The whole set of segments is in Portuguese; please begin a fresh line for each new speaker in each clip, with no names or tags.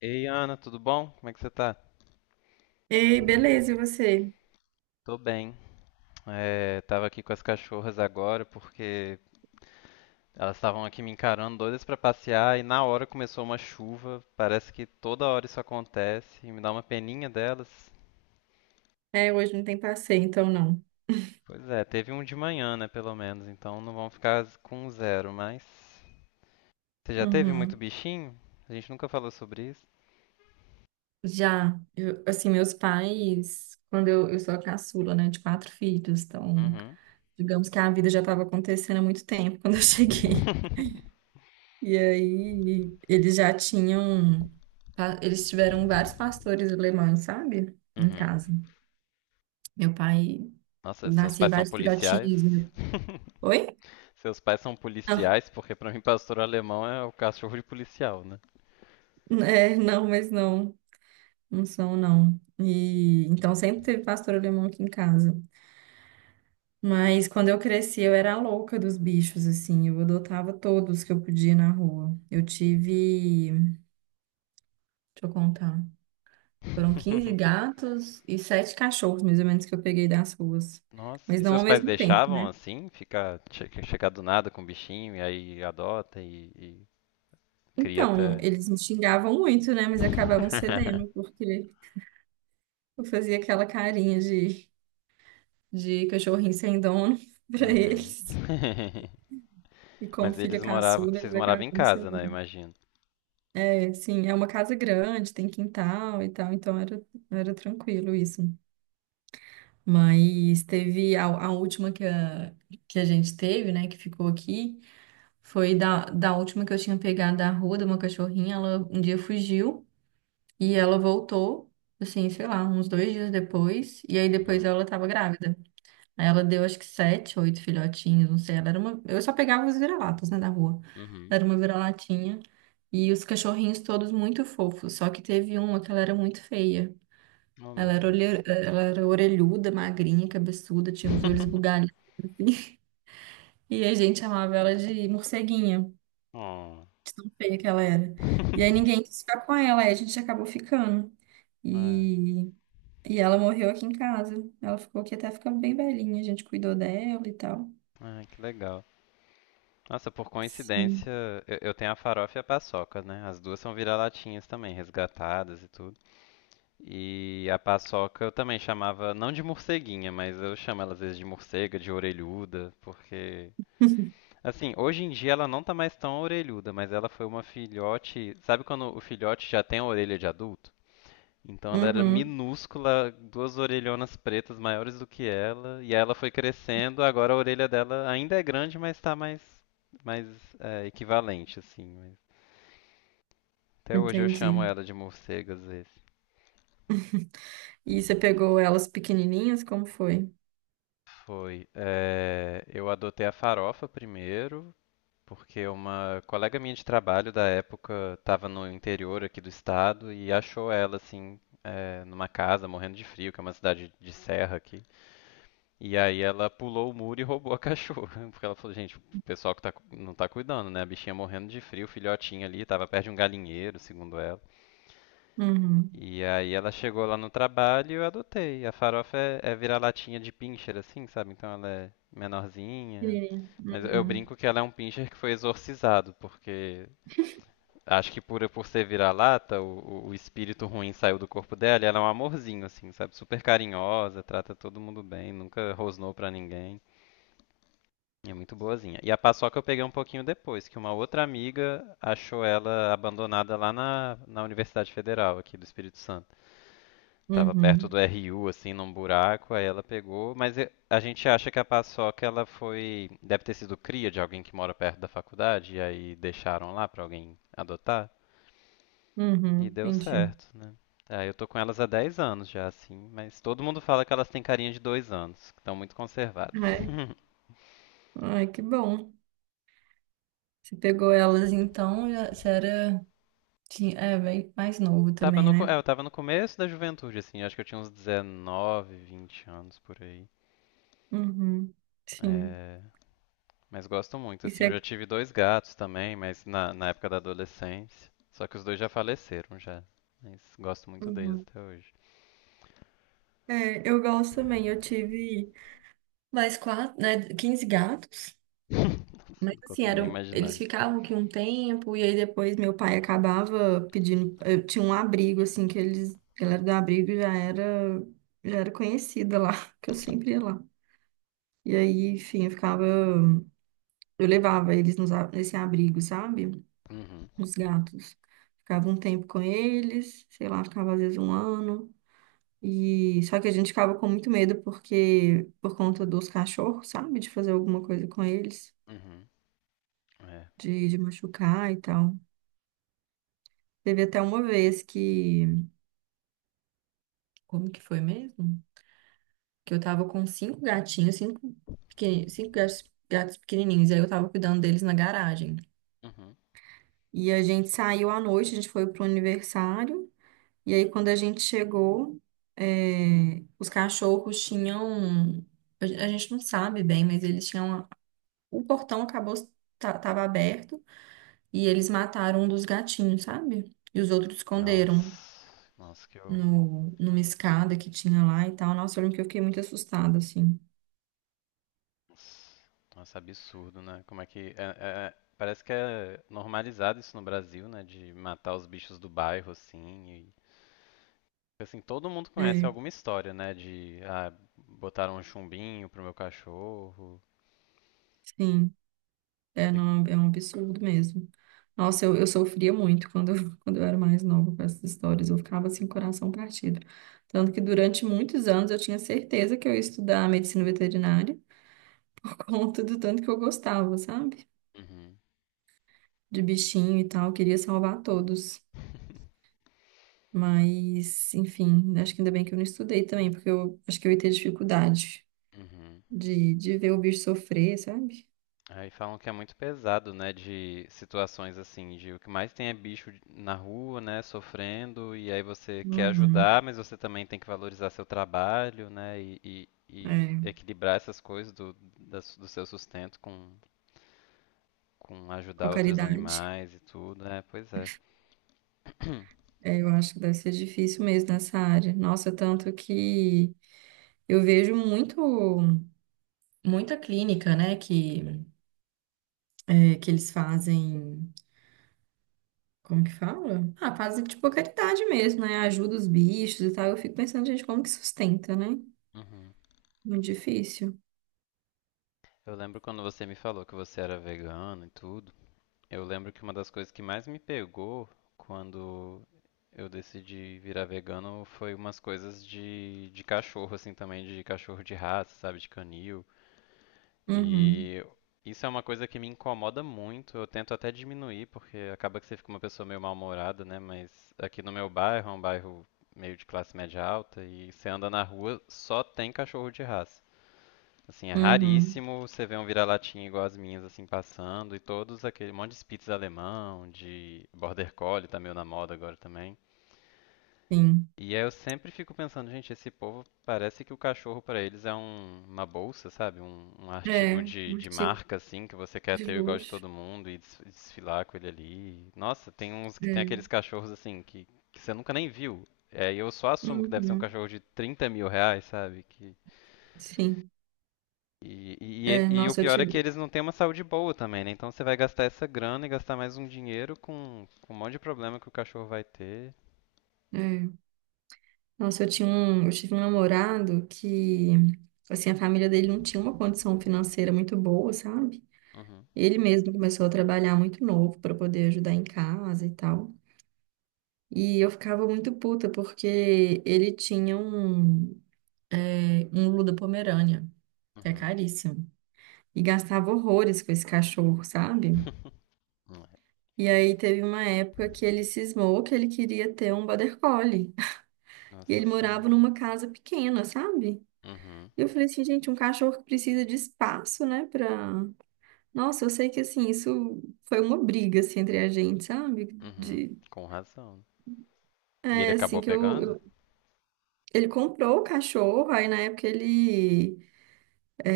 Ei, Ana, tudo bom? Como é que você tá?
Ei, beleza, e você?
Tô bem. Tava aqui com as cachorras agora porque elas estavam aqui me encarando doidas pra passear e na hora começou uma chuva. Parece que toda hora isso acontece e me dá uma peninha delas.
É, hoje não tem passeio, então não.
Pois é, teve um de manhã, né, pelo menos, então não vão ficar com zero, mas você já teve muito
Uhum.
bichinho? A gente nunca falou sobre isso.
Já, assim, meus pais, quando eu sou a caçula, né, de quatro filhos, então,
Uhum.
digamos que a vida já estava acontecendo há muito tempo quando eu cheguei. E aí, eles já tinham, eles tiveram vários pastores alemães, sabe? Em
Uhum.
casa. Meu pai
Nossa, seus
nascia
pais são
vários
policiais?
filhotinhos. Meu... Oi?
Seus pais são policiais, porque pra mim pastor alemão é o cachorro de policial, né?
Não, é, não, mas não. Não são, não. E então sempre teve pastor alemão aqui em casa. Mas quando eu cresci, eu era a louca dos bichos, assim. Eu adotava todos que eu podia na rua. Eu tive, deixa eu contar, foram 15 gatos e sete cachorros, mais ou menos, que eu peguei das ruas.
Nossa,
Mas
e
não
seus
ao
pais
mesmo tempo,
deixavam
né?
assim, ficar, chegar do nada com o bichinho e aí adota e cria
Então,
até.
eles me xingavam muito, né? Mas acabavam cedendo, porque eu fazia aquela carinha de cachorrinho sem dono pra
Uhum.
eles. E como
Mas
filha
eles moravam,
caçula,
vocês
eles
moravam em
acabavam
casa, né?
cedendo.
Imagino.
Sim, é uma casa grande, tem quintal e tal, então era tranquilo isso. Mas teve a última que a gente teve, né, que ficou aqui, foi da última que eu tinha pegado da rua, de uma cachorrinha, ela um dia fugiu e ela voltou, assim, sei lá, uns 2 dias depois, e aí depois
Uhum.
ela tava grávida. Aí ela deu acho que sete, oito filhotinhos, não sei. Ela era uma. Eu só pegava os vira-latas, né, da rua.
Uhum.
Ela era uma vira-latinha. E os cachorrinhos todos muito fofos. Só que teve uma que ela era muito feia.
Oh, meu
Ela era, olhe,
Deus.
ela era orelhuda, magrinha, cabeçuda, tinha os olhos bugalhados, assim. E a gente chamava ela de morceguinha,
Oh.
de tão feia que ela era. E aí ninguém quis ficar com ela, aí a gente acabou ficando.
Ai,
E, e ela morreu aqui em casa. Ela ficou aqui até ficar bem velhinha, a gente cuidou dela e tal.
ai, que legal. Nossa, por
Sim.
coincidência, eu tenho a farofa e a paçoca, né? As duas são vira-latinhas também, resgatadas e tudo. E a paçoca eu também chamava, não de morceguinha, mas eu chamo ela às vezes de morcega, de orelhuda, porque. Assim, hoje em dia ela não tá mais tão orelhuda, mas ela foi uma filhote. Sabe quando o filhote já tem a orelha de adulto? Então ela era
Uhum,
minúscula, duas orelhonas pretas maiores do que ela, e aí ela foi crescendo, agora a orelha dela ainda é grande, mas tá mais, mas é equivalente, assim. Até hoje eu
entendi.
chamo ela de morcega às vezes.
E você pegou elas pequenininhas? Como foi?
Foi. Eu adotei a farofa primeiro, porque uma colega minha de trabalho da época estava no interior aqui do estado e achou ela, assim, é, numa casa, morrendo de frio, que é uma cidade de serra aqui. E aí ela pulou o muro e roubou a cachorra. Porque ela falou, gente, o pessoal que tá, não tá cuidando, né? A bichinha morrendo de frio, o filhotinho ali, tava perto de um galinheiro, segundo ela.
Uhum.
E aí ela chegou lá no trabalho e eu adotei. A farofa é, vira-latinha de pincher, assim, sabe? Então ela é menorzinha.
Pequenininha.
Mas eu
Uhum,
brinco que ela é um pincher que foi exorcizado, porque acho que por ser vira-lata, o espírito ruim saiu do corpo dela e ela é um amorzinho, assim, sabe? Super carinhosa, trata todo mundo bem, nunca rosnou pra ninguém. É muito boazinha. E a paçoca eu peguei um pouquinho depois, que uma outra amiga achou ela abandonada lá na Universidade Federal aqui do Espírito Santo. Tava perto
uhum,
do RU, assim, num buraco, aí ela pegou, mas a gente acha que a paçoca ela foi, deve ter sido cria de alguém que mora perto da faculdade, e aí deixaram lá pra alguém adotar, e
uhum,
deu
entendi.
certo, né? Aí eu tô com elas há 10 anos já, assim, mas todo mundo fala que elas têm carinha de 2 anos, que estão muito conservadas.
Ai, ai, que bom. Você pegou elas então, você era tinha, é, bem mais novo
Tava
também,
no, co-
né?
é, eu tava no começo da juventude, assim, acho que eu tinha uns 19, 20 anos por aí.
Uhum, sim.
É, mas gosto muito, assim.
Isso
Eu
é.
já tive dois gatos também, mas na época da adolescência. Só que os dois já faleceram já. Mas gosto muito deles
Uhum.
até hoje.
É, eu gosto também. Eu tive mais quatro, né? 15 gatos.
Nossa,
Mas
não
assim,
consigo nem
eram,
imaginar
eles
isso.
ficavam aqui um tempo, e aí depois meu pai acabava pedindo. Eu tinha um abrigo, assim, que eles. A galera do abrigo já era conhecida lá, que eu sempre ia lá. E aí, enfim, eu ficava. Eu levava eles nesse abrigo, sabe?
Uhum,
Os gatos. Ficava um tempo com eles, sei lá, ficava às vezes um ano. E só que a gente ficava com muito medo porque por conta dos cachorros, sabe? De fazer alguma coisa com eles,
uhum, é.
de machucar e tal. Teve até uma vez que. Como que foi mesmo? Que eu tava com cinco gatinhos, cinco gatos, pequenininhos, e aí eu tava cuidando deles na garagem.
Uhum.
E a gente saiu à noite, a gente foi pro aniversário, e aí quando a gente chegou, é, os cachorros tinham. A gente não sabe bem, mas eles tinham. O portão acabou, tava aberto, e eles mataram um dos gatinhos, sabe? E os outros esconderam
Nossa, nossa, que horror.
no, numa escada que tinha lá e tal. Nossa, eu lembro que eu fiquei muito assustada, assim.
Nossa, nossa, absurdo, né? Como é que. Parece que é normalizado isso no Brasil, né? De matar os bichos do bairro, assim. E, assim, todo mundo conhece
É,
alguma história, né? De. Ah, botaram um chumbinho pro meu cachorro.
sim, é, não, é um absurdo mesmo. Nossa, eu sofria muito quando eu era mais nova com essas histórias. Eu ficava assim, coração partido. Tanto que durante muitos anos eu tinha certeza que eu ia estudar medicina veterinária por conta do tanto que eu gostava, sabe?
Uhum.
De bichinho e tal, eu queria salvar todos. Mas, enfim, acho que ainda bem que eu não estudei também, porque eu acho que eu ia ter dificuldade,
Uhum.
de ver o bicho sofrer, sabe?
Aí falam que é muito pesado, né, de situações assim, de o que mais tem é bicho na rua, né, sofrendo, e aí você quer
Uhum.
ajudar, mas você também tem que valorizar seu trabalho, né, e
É,
equilibrar essas coisas do, da do seu sustento com
com a
ajudar outros
caridade.
animais e tudo, né, pois é.
É, eu acho que deve ser difícil mesmo nessa área. Nossa, tanto que eu vejo muito, muita clínica, né, que eles fazem. Como que fala? Ah, fazem tipo a caridade mesmo, né? Ajuda os bichos e tal. Eu fico pensando, gente, como que sustenta, né?
Uhum.
Muito difícil.
Eu lembro quando você me falou que você era vegano e tudo. Eu lembro que uma das coisas que mais me pegou quando eu decidi virar vegano foi umas coisas de, cachorro, assim, também, de cachorro de raça, sabe, de canil.
Uhum,
E isso é uma coisa que me incomoda muito. Eu tento até diminuir, porque acaba que você fica uma pessoa meio mal-humorada, né? Mas aqui no meu bairro, é um bairro meio de classe média alta, e você anda na rua, só tem cachorro de raça. Assim, é
uhum,
raríssimo você ver um vira-latinha igual as minhas, assim, passando, e todos aquele um monte de Spitz alemão, de Border Collie, tá meio na moda agora também.
sim.
E aí eu sempre fico pensando, gente, esse povo parece que o cachorro pra eles é uma bolsa, sabe? Um
É,
artigo de,
um artigo
marca, assim, que você quer
de
ter igual de
luxo.
todo mundo e desfilar com ele ali. Nossa, tem uns que tem aqueles
É,
cachorros, assim, que você nunca nem viu. É, e eu só assumo que deve ser um
uhum,
cachorro de 30.000 reais, sabe? Que
sim. É,
O
nossa, eu
pior é que
tive.
eles não têm uma saúde boa também, né? Então você vai gastar essa grana e gastar mais um dinheiro com um monte de problema que o cachorro vai ter.
É. Nossa, eu tive um namorado que, assim, a família dele não tinha uma condição financeira muito boa, sabe?
Uhum,
Ele mesmo começou a trabalhar muito novo para poder ajudar em casa e tal. E eu ficava muito puta porque ele tinha um Lula Pomerânia, que é
uhum.
caríssimo, e gastava horrores com esse cachorro, sabe? E aí teve uma época que ele cismou que ele queria ter um Border Collie. E
Nossa
ele
senhora.
morava numa casa pequena, sabe?
Uhum,
Eu falei assim, gente, um cachorro que precisa de espaço, né, pra. Nossa, eu sei que, assim, isso foi uma briga, assim, entre a gente, sabe?
uhum.
De.
Com razão. E ele
É, assim,
acabou
que eu.
pegando?
Ele comprou o cachorro, aí na época ele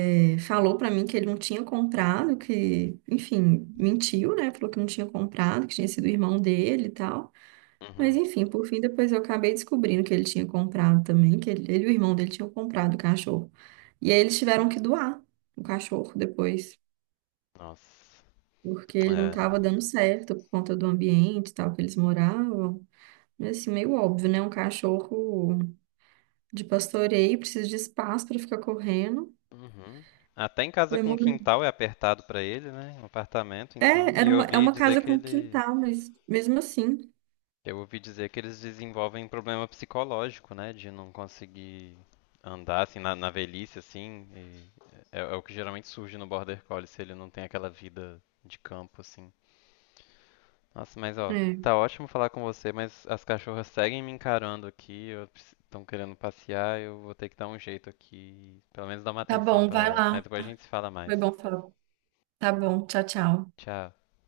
falou pra mim que ele não tinha comprado, que, enfim, mentiu, né? Falou que não tinha comprado, que tinha sido o irmão dele e tal. Mas,
Uhum.
enfim, por fim, depois eu acabei descobrindo que ele tinha comprado também, que ele e o irmão dele tinham comprado o cachorro. E aí eles tiveram que doar o cachorro depois.
Nossa.
Porque ele não
É.
estava dando certo por conta do ambiente e tal que eles moravam. Mas assim, meio óbvio, né? Um cachorro de pastoreio precisa de espaço para ficar correndo.
Uhum. Até em casa
Foi
com
morar-
quintal é apertado pra ele, né? Um apartamento,
É,
então. E
era
eu
uma, é
ouvi
uma
dizer
casa
que
com
ele.
quintal, mas mesmo assim.
Eu ouvi dizer que eles desenvolvem problema psicológico, né? De não conseguir andar assim na, na velhice, assim. E é o que geralmente surge no Border Collie se ele não tem aquela vida de campo, assim. Nossa, mas ó,
É.
tá ótimo falar com você, mas as cachorras seguem me encarando aqui, estão querendo passear, eu vou ter que dar um jeito aqui, pelo menos dar uma
Tá
atenção
bom,
pra
vai
elas. Mas
lá.
depois a gente se fala mais.
Foi bom falar. Tá bom, tchau, tchau.
Tchau.